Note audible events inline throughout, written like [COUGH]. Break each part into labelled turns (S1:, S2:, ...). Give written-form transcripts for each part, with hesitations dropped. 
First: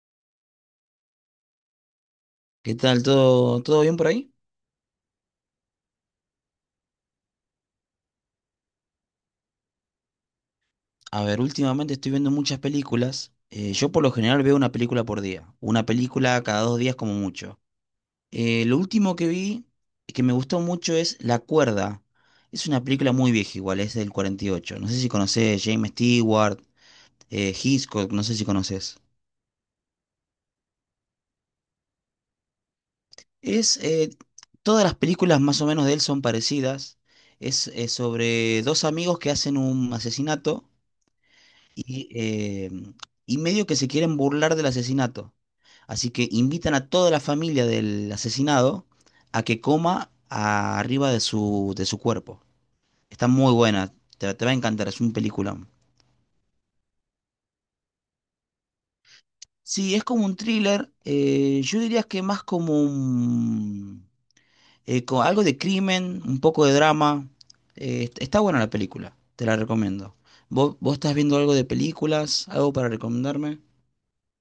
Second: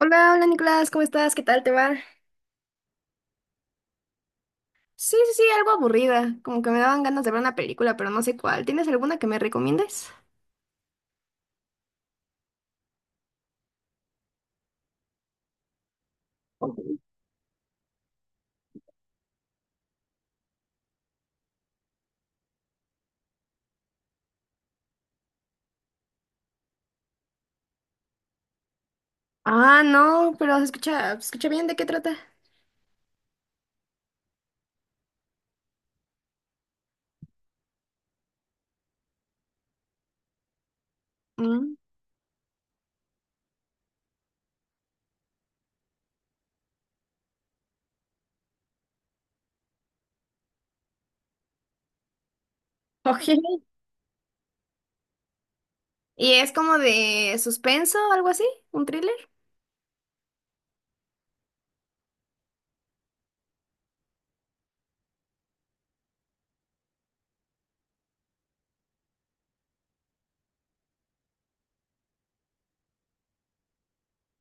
S1: Hola, hola Nicolás, ¿cómo estás? ¿Qué tal te va?
S2: ¿Qué tal? ¿Todo bien por ahí?
S1: Sí, sí, sí, algo aburrida, como que me daban ganas de ver una película, pero no sé cuál. ¿Tienes alguna que me recomiendes?
S2: A ver, últimamente estoy viendo muchas películas. Yo por lo general veo una película por día, una película cada dos días como mucho. Lo último que vi que me gustó mucho es La Cuerda. Es una película muy vieja igual, es del 48. No sé si conoces James Stewart, Hitchcock, no sé si conoces.
S1: Ah, no, pero se escucha bien, ¿de qué trata?
S2: Es, eh, Todas las películas más o menos de él son parecidas. Sobre dos amigos que hacen un asesinato
S1: Mm.
S2: y, eh, y medio que se quieren burlar del asesinato. Así que invitan a toda la familia del asesinado a que coma arriba de de su cuerpo.
S1: [LAUGHS] Ok.
S2: Está muy buena, te va a encantar, es un peliculón.
S1: ¿Y es como de suspenso o algo así? ¿Un thriller?
S2: Sí, es como un thriller, yo diría que más como un algo de crimen, un poco de drama. Está buena la película, te la recomiendo. ¿Vos estás viendo algo de películas? ¿Algo para recomendarme?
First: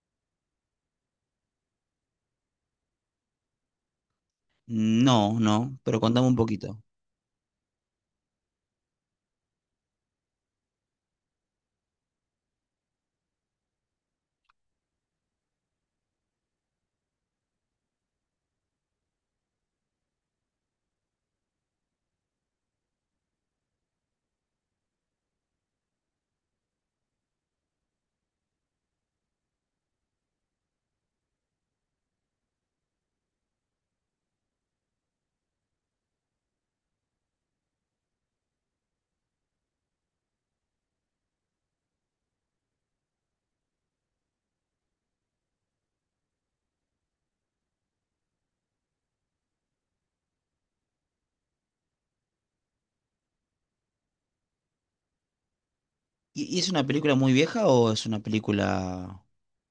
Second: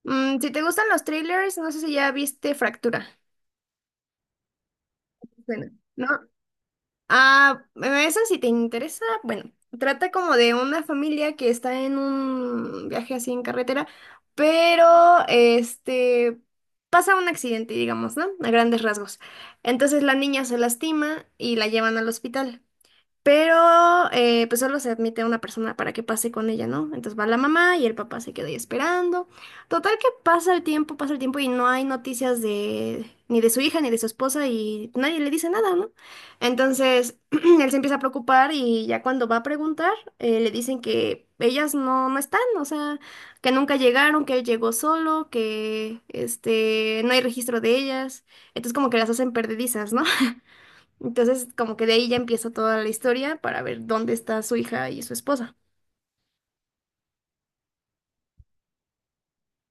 S1: Si te gustan los thrillers, no sé si ya viste Fractura.
S2: No,
S1: Bueno,
S2: no, pero
S1: ¿no?
S2: contame un poquito.
S1: Ah, esa si te interesa, bueno, trata como de una familia que está en un viaje así en carretera, pero este pasa un accidente, digamos, ¿no? A grandes rasgos. Entonces la niña se lastima y la llevan al hospital. Pero pues solo se admite a una persona para que pase con ella, ¿no? Entonces va la mamá y el papá se queda ahí esperando. Total que pasa el tiempo y no hay noticias de ni de su hija ni de su esposa y nadie le dice nada, ¿no? Entonces [CLEARS THROAT] él se empieza a preocupar y ya cuando va a preguntar le dicen que ellas no, no están, o sea, que nunca llegaron, que él llegó solo, que este no hay registro de ellas. Entonces como que las hacen perdedizas, ¿no? [LAUGHS] Entonces, como que de ahí ya empieza toda la historia para ver dónde está su hija y su esposa.
S2: ¿Y es una película muy vieja o es una película?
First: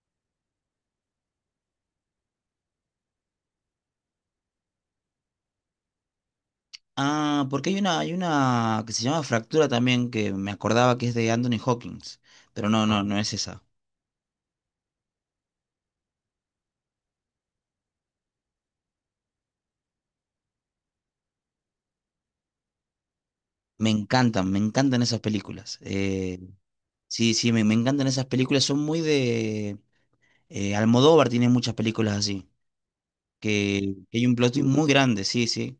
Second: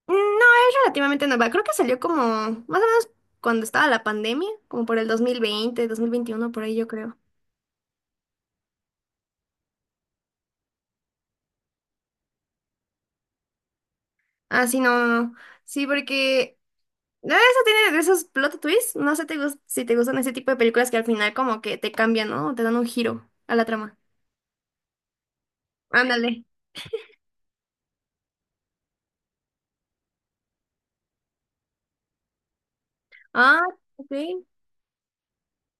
S1: No, es relativamente nueva. Creo que salió como más o menos cuando estaba la pandemia, como por el dos mil veinte 2021 por ahí yo creo.
S2: Ah, porque hay una que se llama Fractura también, que me acordaba que es de Anthony Hawkins, pero no es esa.
S1: Ah, sí, no, no, no. Sí, porque no, eso tiene de esos plot twists. Si te gustan ese tipo de películas que al final como que te cambian, ¿no? Te dan un giro a la trama.
S2: Me encantan esas películas.
S1: Ándale.
S2: Sí, sí, me encantan esas películas, son muy de Almodóvar tiene muchas películas así,
S1: Ah, ok.
S2: que hay un plot twist muy grande, sí, sí.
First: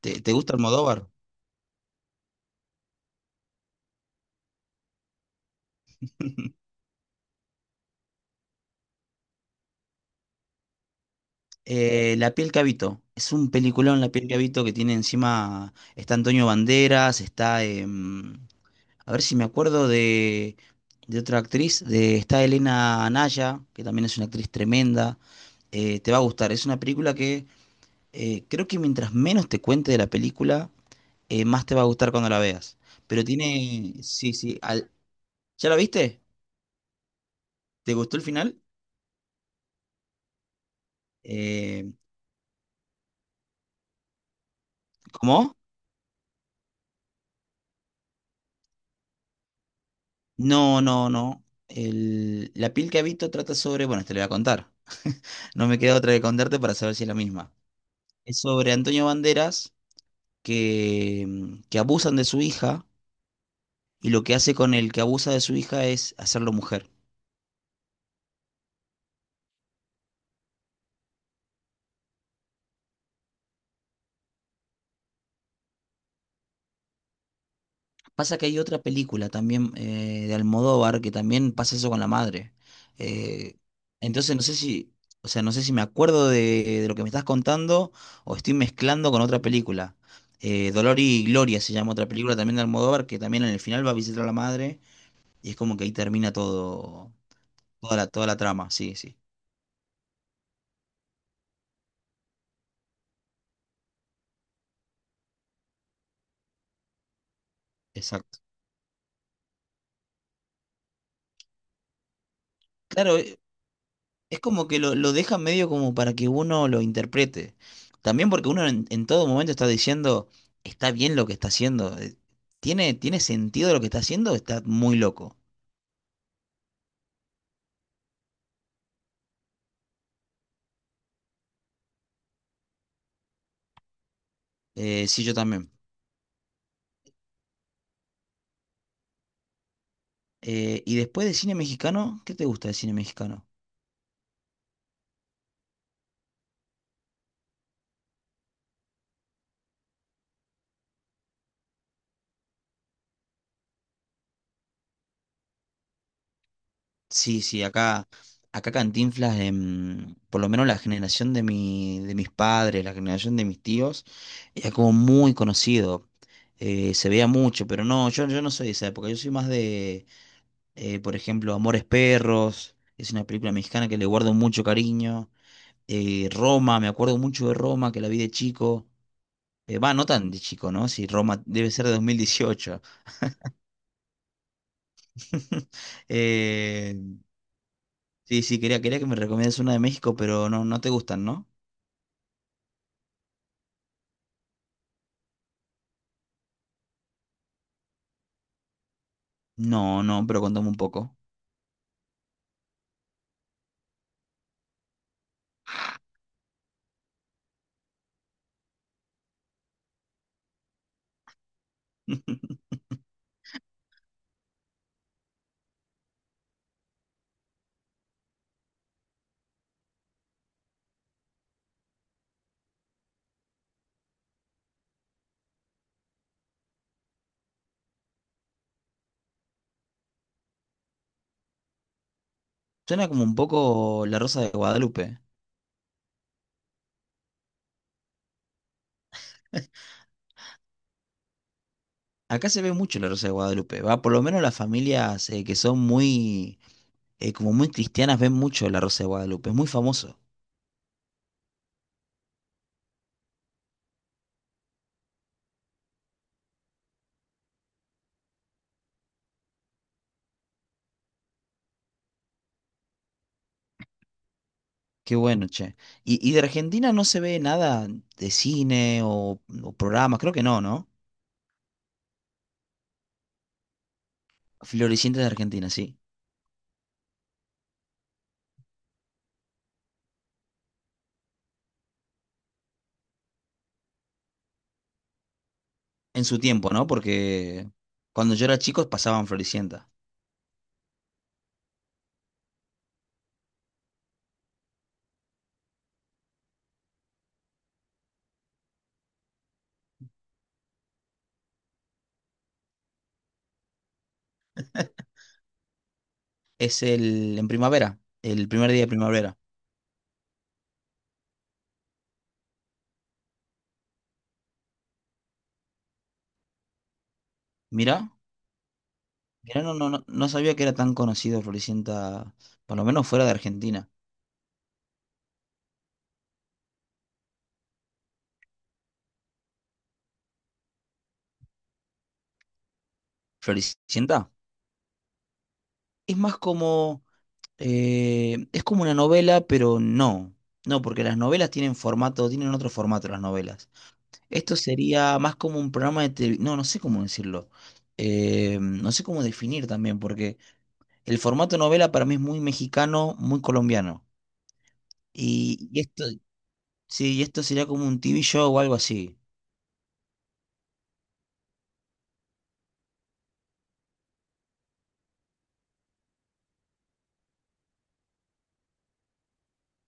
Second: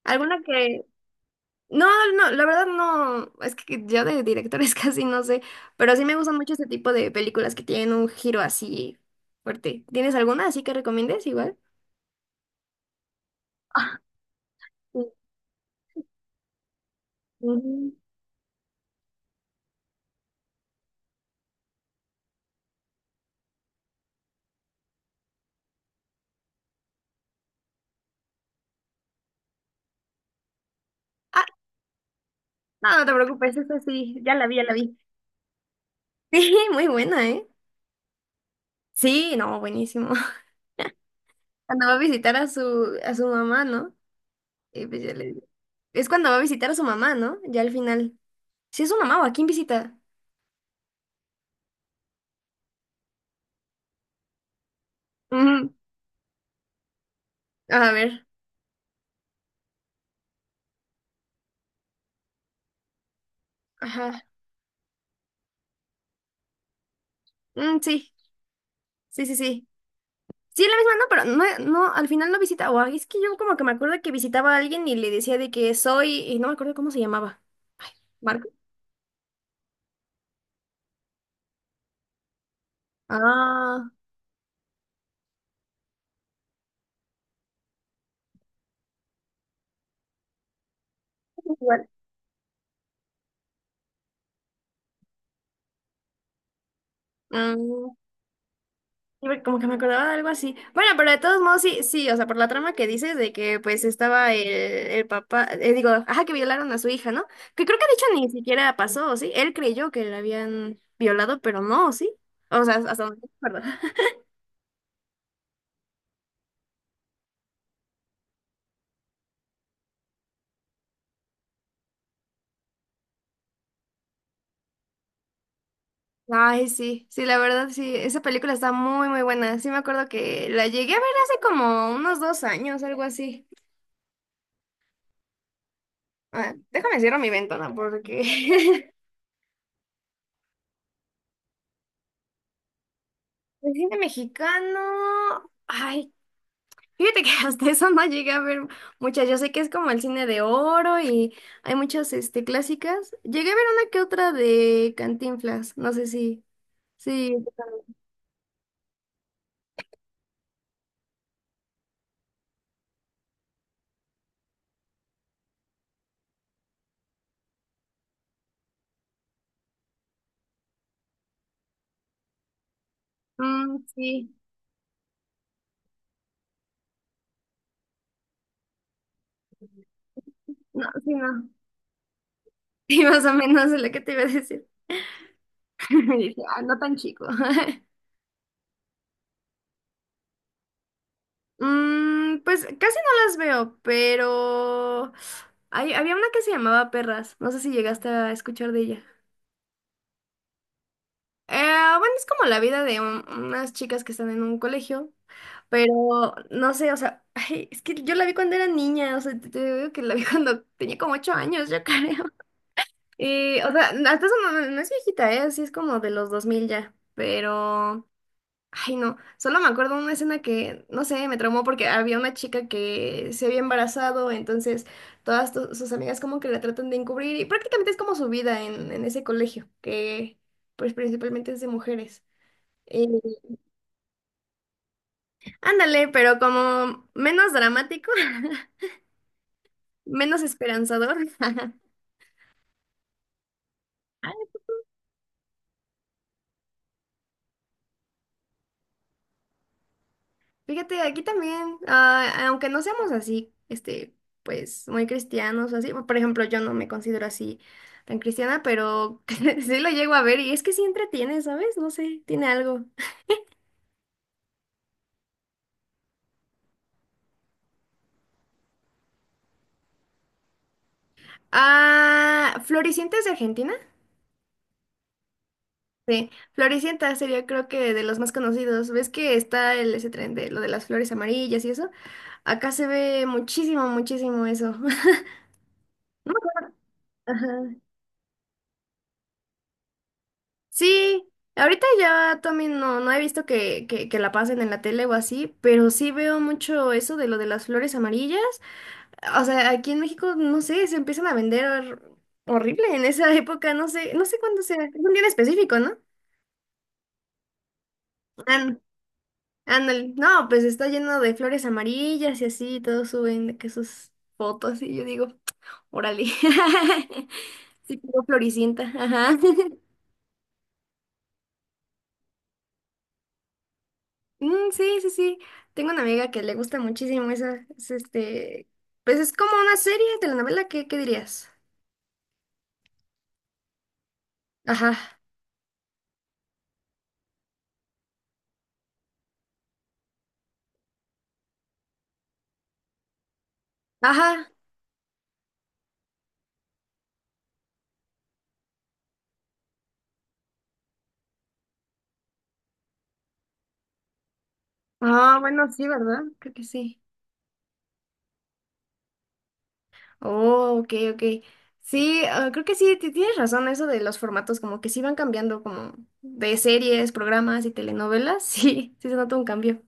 S2: ¿Te
S1: ¿Alguna
S2: gusta
S1: que...
S2: Almodóvar?
S1: No, no, la verdad no, es que yo de directores [LAUGHS] casi no sé, pero sí me gustan mucho este tipo de películas que tienen un giro así fuerte. ¿Tienes alguna así que recomiendes igual?
S2: La piel que habito, es un
S1: Ah,
S2: peliculón La piel que habito que tiene
S1: sí,
S2: encima, está Antonio Banderas, está
S1: ujú.
S2: a ver si me acuerdo de otra actriz, de está Elena Anaya, que también es una actriz tremenda. Te va a gustar. Es una película que creo que mientras menos te cuente de la película,
S1: Ah,
S2: más te va a gustar cuando la veas.
S1: no, no te
S2: Pero
S1: preocupes, esa
S2: tiene,
S1: sí,
S2: sí,
S1: ya la vi,
S2: sí.
S1: ya la vi. [LAUGHS]
S2: ¿Ya la viste?
S1: Sí, muy buena, ¿eh?
S2: ¿Te gustó el final?
S1: Sí, no, buenísimo. [LAUGHS] Cuando
S2: Eh,
S1: va a visitar a su mamá, ¿no? Y pues ya le-
S2: ¿Cómo?
S1: Es cuando va a visitar a su mamá, ¿no? Ya al final. ¿Sí es su mamá o a quién visita?
S2: No, no, no. La piel que habito trata sobre, bueno, te lo voy a contar. No
S1: Mm,
S2: me queda otra que contarte para saber si es la misma.
S1: a ver,
S2: Es sobre Antonio Banderas que, que abusan de su hija y
S1: ajá.
S2: lo que hace con el que abusa de su hija es hacerlo mujer.
S1: Mm, sí, sí, sí, sí. Sí, es la misma, no, pero no, no, al final no visitaba. Es que yo como que me acuerdo que visitaba a alguien y le decía de que soy, y no me acuerdo cómo se llamaba.
S2: Pasa que
S1: ¿Marco?
S2: hay otra película también de Almodóvar que también pasa eso con la madre. Eh,
S1: Ah,
S2: entonces no sé si, o sea, no sé si me acuerdo de lo que me estás contando o estoy mezclando con otra película. Dolor y Gloria se
S1: igual.
S2: llama otra película también de Almodóvar que también en el final va a visitar a la madre y es como que ahí termina todo,
S1: Mm,
S2: toda toda la trama, sí, sí,
S1: sí, porque como que me acordaba de algo así. Bueno, pero de todos modos, sí, sí, o sea, por la trama que dices de que pues estaba el papá, digo, ajá, que violaron a su hija, ¿no? Que creo que de hecho ni
S2: exacto.
S1: siquiera pasó, ¿sí? Él creyó que la habían violado, pero no, ¿sí? O sea, hasta
S2: Claro,
S1: donde me acuerdo.
S2: es como que lo deja medio como para que uno lo interprete. También porque uno en todo momento está diciendo, está bien lo que está haciendo. ¿Tiene sentido lo que está haciendo? Está muy loco.
S1: Ay, sí, sí, la verdad, sí, esa película está muy, muy buena. Sí, me acuerdo que la llegué a ver hace como unos 2 años, algo así.
S2: Sí, yo también.
S1: Ah, déjame cierro mi ventana porque [LAUGHS]
S2: Y después de cine mexicano, ¿qué te gusta de cine mexicano?
S1: el cine mexicano, ay, fíjate que [LAUGHS] hasta eso no llegué a ver muchas. Yo sé que es como el cine de oro y hay muchas, este, clásicas. Llegué a ver una que otra de Cantinflas, no sé si, sí,
S2: Sí, sí, acá Cantinflas, por lo menos la generación de mi, de mis padres, la generación de mis tíos, era como muy conocido. Se veía mucho, pero no, yo no soy de esa época, yo soy más de por ejemplo, Amores Perros, es una película
S1: mm,
S2: mexicana que le guardo
S1: sí,
S2: mucho cariño. Roma, me acuerdo mucho de Roma, que la vi de chico. Va, no tan de chico,
S1: no,
S2: ¿no? Si
S1: sí,
S2: Roma
S1: no.
S2: debe
S1: [LAUGHS]
S2: ser de 2018.
S1: Sí, más o menos es lo que te iba a decir.
S2: [LAUGHS]
S1: [LAUGHS] Y dije, ah, no tan
S2: Eh,
S1: chico. [LAUGHS]
S2: sí, sí, quería que me recomiendas una de México, pero no, no te gustan, ¿no?
S1: Pues casi no las veo, pero había una que se llamaba Perras. No sé si llegaste a escuchar de ella.
S2: No, no, pero contame un poco.
S1: Eh, bueno, es como la vida de unas chicas que están en un colegio, pero no sé, o sea, [LAUGHS] ay, es que yo la vi cuando era niña, o sea, te digo que la vi [LAUGHS] cuando tenía como 8 años, yo creo.
S2: [LAUGHS]
S1: Y, o sea, hasta eso no, no es viejita, ¿eh? Así es como de los 2000 ya, pero... Ay, no, solo me acuerdo una escena que, no sé, me traumó porque había una chica que se había embarazado, entonces todas sus amigas como que la tratan de encubrir y prácticamente es como su vida en ese colegio, que pues principalmente es de mujeres. Eh,
S2: Suena como un poco La Rosa de Guadalupe.
S1: ándale, pero como menos dramático, [LAUGHS] menos esperanzador. [LAUGHS]
S2: Acá se ve mucho La Rosa de Guadalupe, va, por lo menos las familias que son muy, como muy cristianas ven mucho La Rosa de Guadalupe, es muy famoso.
S1: Fíjate, aquí también, ah, aunque no seamos así, este, pues muy cristianos o así, por ejemplo, yo no me considero así tan cristiana, pero [LAUGHS] sí lo llego a ver y es que sí entretiene, ¿sabes? No sé, tiene algo. [LAUGHS]
S2: Qué bueno, che. ¿Y de Argentina no se ve nada de cine o programas? Creo que no, ¿no?
S1: Ah, Floricienta es de Argentina.
S2: Floricienta de Argentina, sí.
S1: Sí, Floricienta sería creo que de los más conocidos. ¿Ves que está ese tren de lo de las flores amarillas y eso? Acá se ve muchísimo, muchísimo eso. [LAUGHS]
S2: En
S1: No. Me
S2: su tiempo,
S1: acuerdo.
S2: ¿no? Porque
S1: Ajá.
S2: cuando yo era chico pasaban Floricienta.
S1: Sí, ahorita ya también no, no he visto que la pasen en la tele o así, pero sí veo mucho eso de lo de las flores amarillas. O sea, aquí en México, no sé, se empiezan a vender horrible en esa [LAUGHS] época, no sé, no sé cuándo sea, es un día en específico, ¿no?
S2: Es el en primavera, el primer día
S1: Án-
S2: de primavera.
S1: Ándale, no, pues está lleno de flores amarillas y así, todos suben de que sus fotos y yo digo, órale. [LAUGHS]
S2: Mirá,
S1: Sí, como floricienta, ajá.
S2: mirá,
S1: [LAUGHS]
S2: no sabía que era tan conocido Floricienta, por lo menos fuera de Argentina.
S1: Mm, sí, sí, sí. Tengo una amiga que le gusta muchísimo esa, es este, pues es como una serie, telenovela, ¿qué dirías?
S2: Floricienta
S1: Ajá,
S2: es más como, es como una novela, pero no. No, porque las novelas tienen formato, tienen otro formato las novelas.
S1: ajá.
S2: Esto sería más como un programa de televisión. No, no sé cómo decirlo. No sé cómo definir también, porque el formato novela para mí es muy mexicano, muy colombiano.
S1: Ah,
S2: Y,
S1: bueno,
S2: y
S1: sí,
S2: esto,
S1: ¿verdad? Creo que sí.
S2: sí, y esto sería como un TV show o algo así.
S1: Oh, ok, ok. Sí, ah, creo que sí, tienes razón, eso de los formatos, como que sí van cambiando, como de series, programas y telenovelas, [LAUGHS] sí, sí se nota un cambio.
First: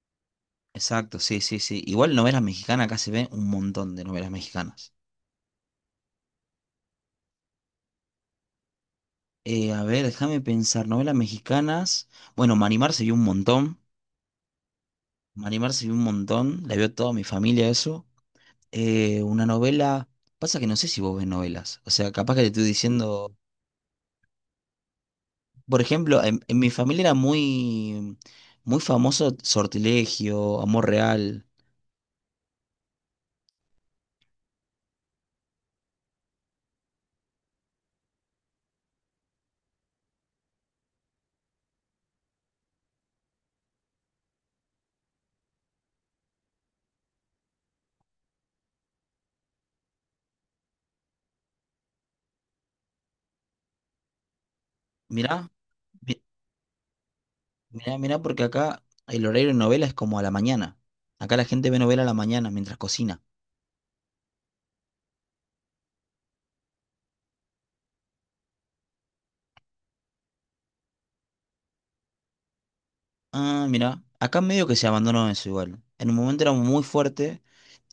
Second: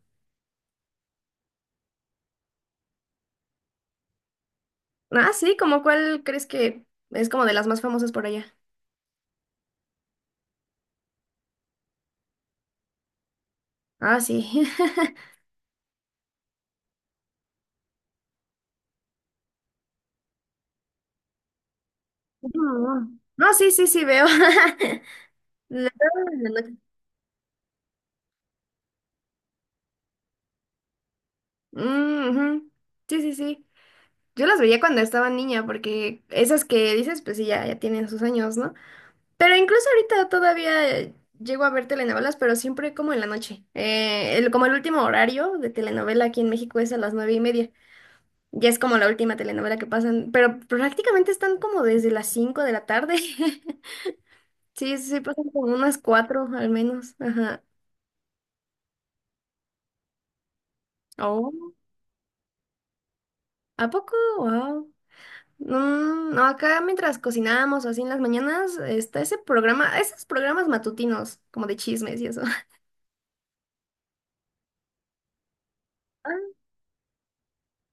S2: Exacto, sí, sí, sí. Igual novelas mexicanas, acá se ven un montón de novelas mexicanas.
S1: Ah, sí, ¿como cuál crees que es como de las más famosas por allá?
S2: A ver, déjame pensar, novelas mexicanas. Bueno, Manimar se vio un montón.
S1: Ah, sí. [LAUGHS]
S2: Manimar se vio un montón. La vio toda mi familia eso. Una novela. Pasa que no sé si vos ves novelas. O sea, capaz que te estoy
S1: No, no.
S2: diciendo.
S1: No, sí, sí, sí, veo. [LAUGHS]
S2: Por
S1: Veo
S2: ejemplo,
S1: en la
S2: en mi
S1: noche.
S2: familia era muy famoso Sortilegio, Amor Real.
S1: Mm, ujú. Sí, sí, sí. Yo las veía cuando estaba niña, porque esas que dices, pues sí, ya, ya tienen sus años, ¿no? Pero incluso ahorita todavía llego a ver telenovelas, pero siempre como en la noche. Como el último horario de telenovela aquí en México es a las 9:30. Ya es como la última telenovela que pasan, pero prácticamente están como desde las 5 de la tarde. [LAUGHS] Sí, sí, pasan
S2: Mirá,
S1: como unas
S2: mi-
S1: cuatro al menos. Ajá.
S2: mirá, porque acá el horario de novela es como a la mañana. Acá la gente
S1: Oh,
S2: ve novela a la mañana mientras cocina.
S1: ¿a poco? Wow. No, acá mientras cocinábamos o así en las mañanas, está ese programa, esos programas matutinos, como de chismes y eso. [LAUGHS]
S2: Ah, mirá. Acá medio que se abandonó eso igual. En un
S1: Ah,
S2: momento era muy fuerte.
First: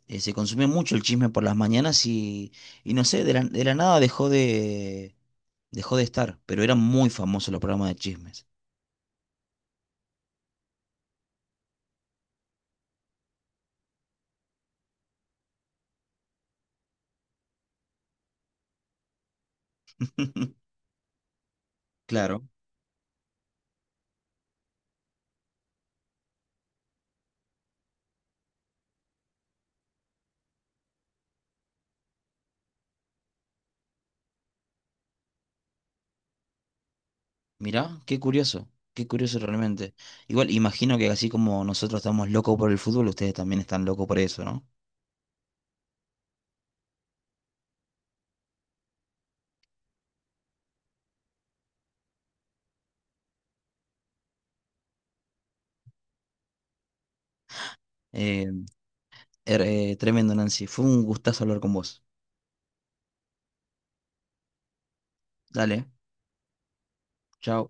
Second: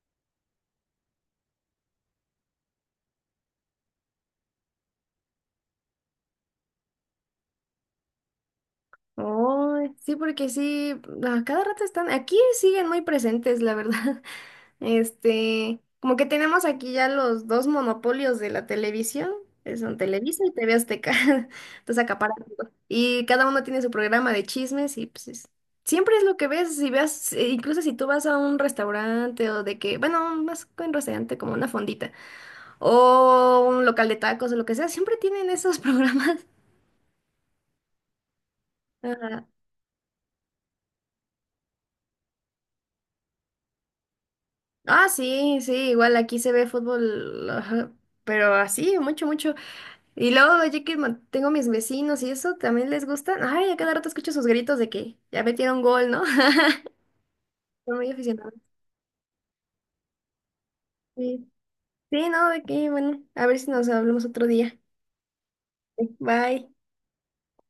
S2: Se consumía mucho el chisme por las mañanas y no sé, de de la nada dejó de estar, pero eran muy famosos los programas de chismes.
S1: oh, sí, porque sí, a cada rato están, aquí siguen muy presentes, la verdad. [LAUGHS] Este, como que tenemos aquí ya los dos monopolios de la televisión, que son Televisa y
S2: [LAUGHS]
S1: TV Azteca. [LAUGHS] Entonces acaparan
S2: Claro,
S1: todo. Y cada uno tiene su programa de chismes y pues es- siempre es lo que ves, si ves, incluso si tú vas a un restaurante o de que, bueno, más que un restaurante como una fondita o un local de tacos o lo que sea, siempre tienen esos [LAUGHS] programas.
S2: mirá, qué curioso
S1: Ajá.
S2: realmente. Igual, imagino que así como nosotros estamos locos por el fútbol, ustedes también están locos por eso, ¿no?
S1: Ah, sí, sí, igual aquí se ve fútbol, ajá, pero así, mucho, mucho. Y luego, yo que tengo mis vecinos y eso, también les gusta. Ay, a cada rato escucho sus gritos de que ya metieron gol, ¿no? [LAUGHS] Son muy aficionados.
S2: Eh, Tremendo, Nancy. Fue un gustazo
S1: Sí.
S2: hablar con vos.
S1: Sí, no, de que, bueno, a ver si nos hablamos otro día.
S2: Dale,
S1: Bye.
S2: chao.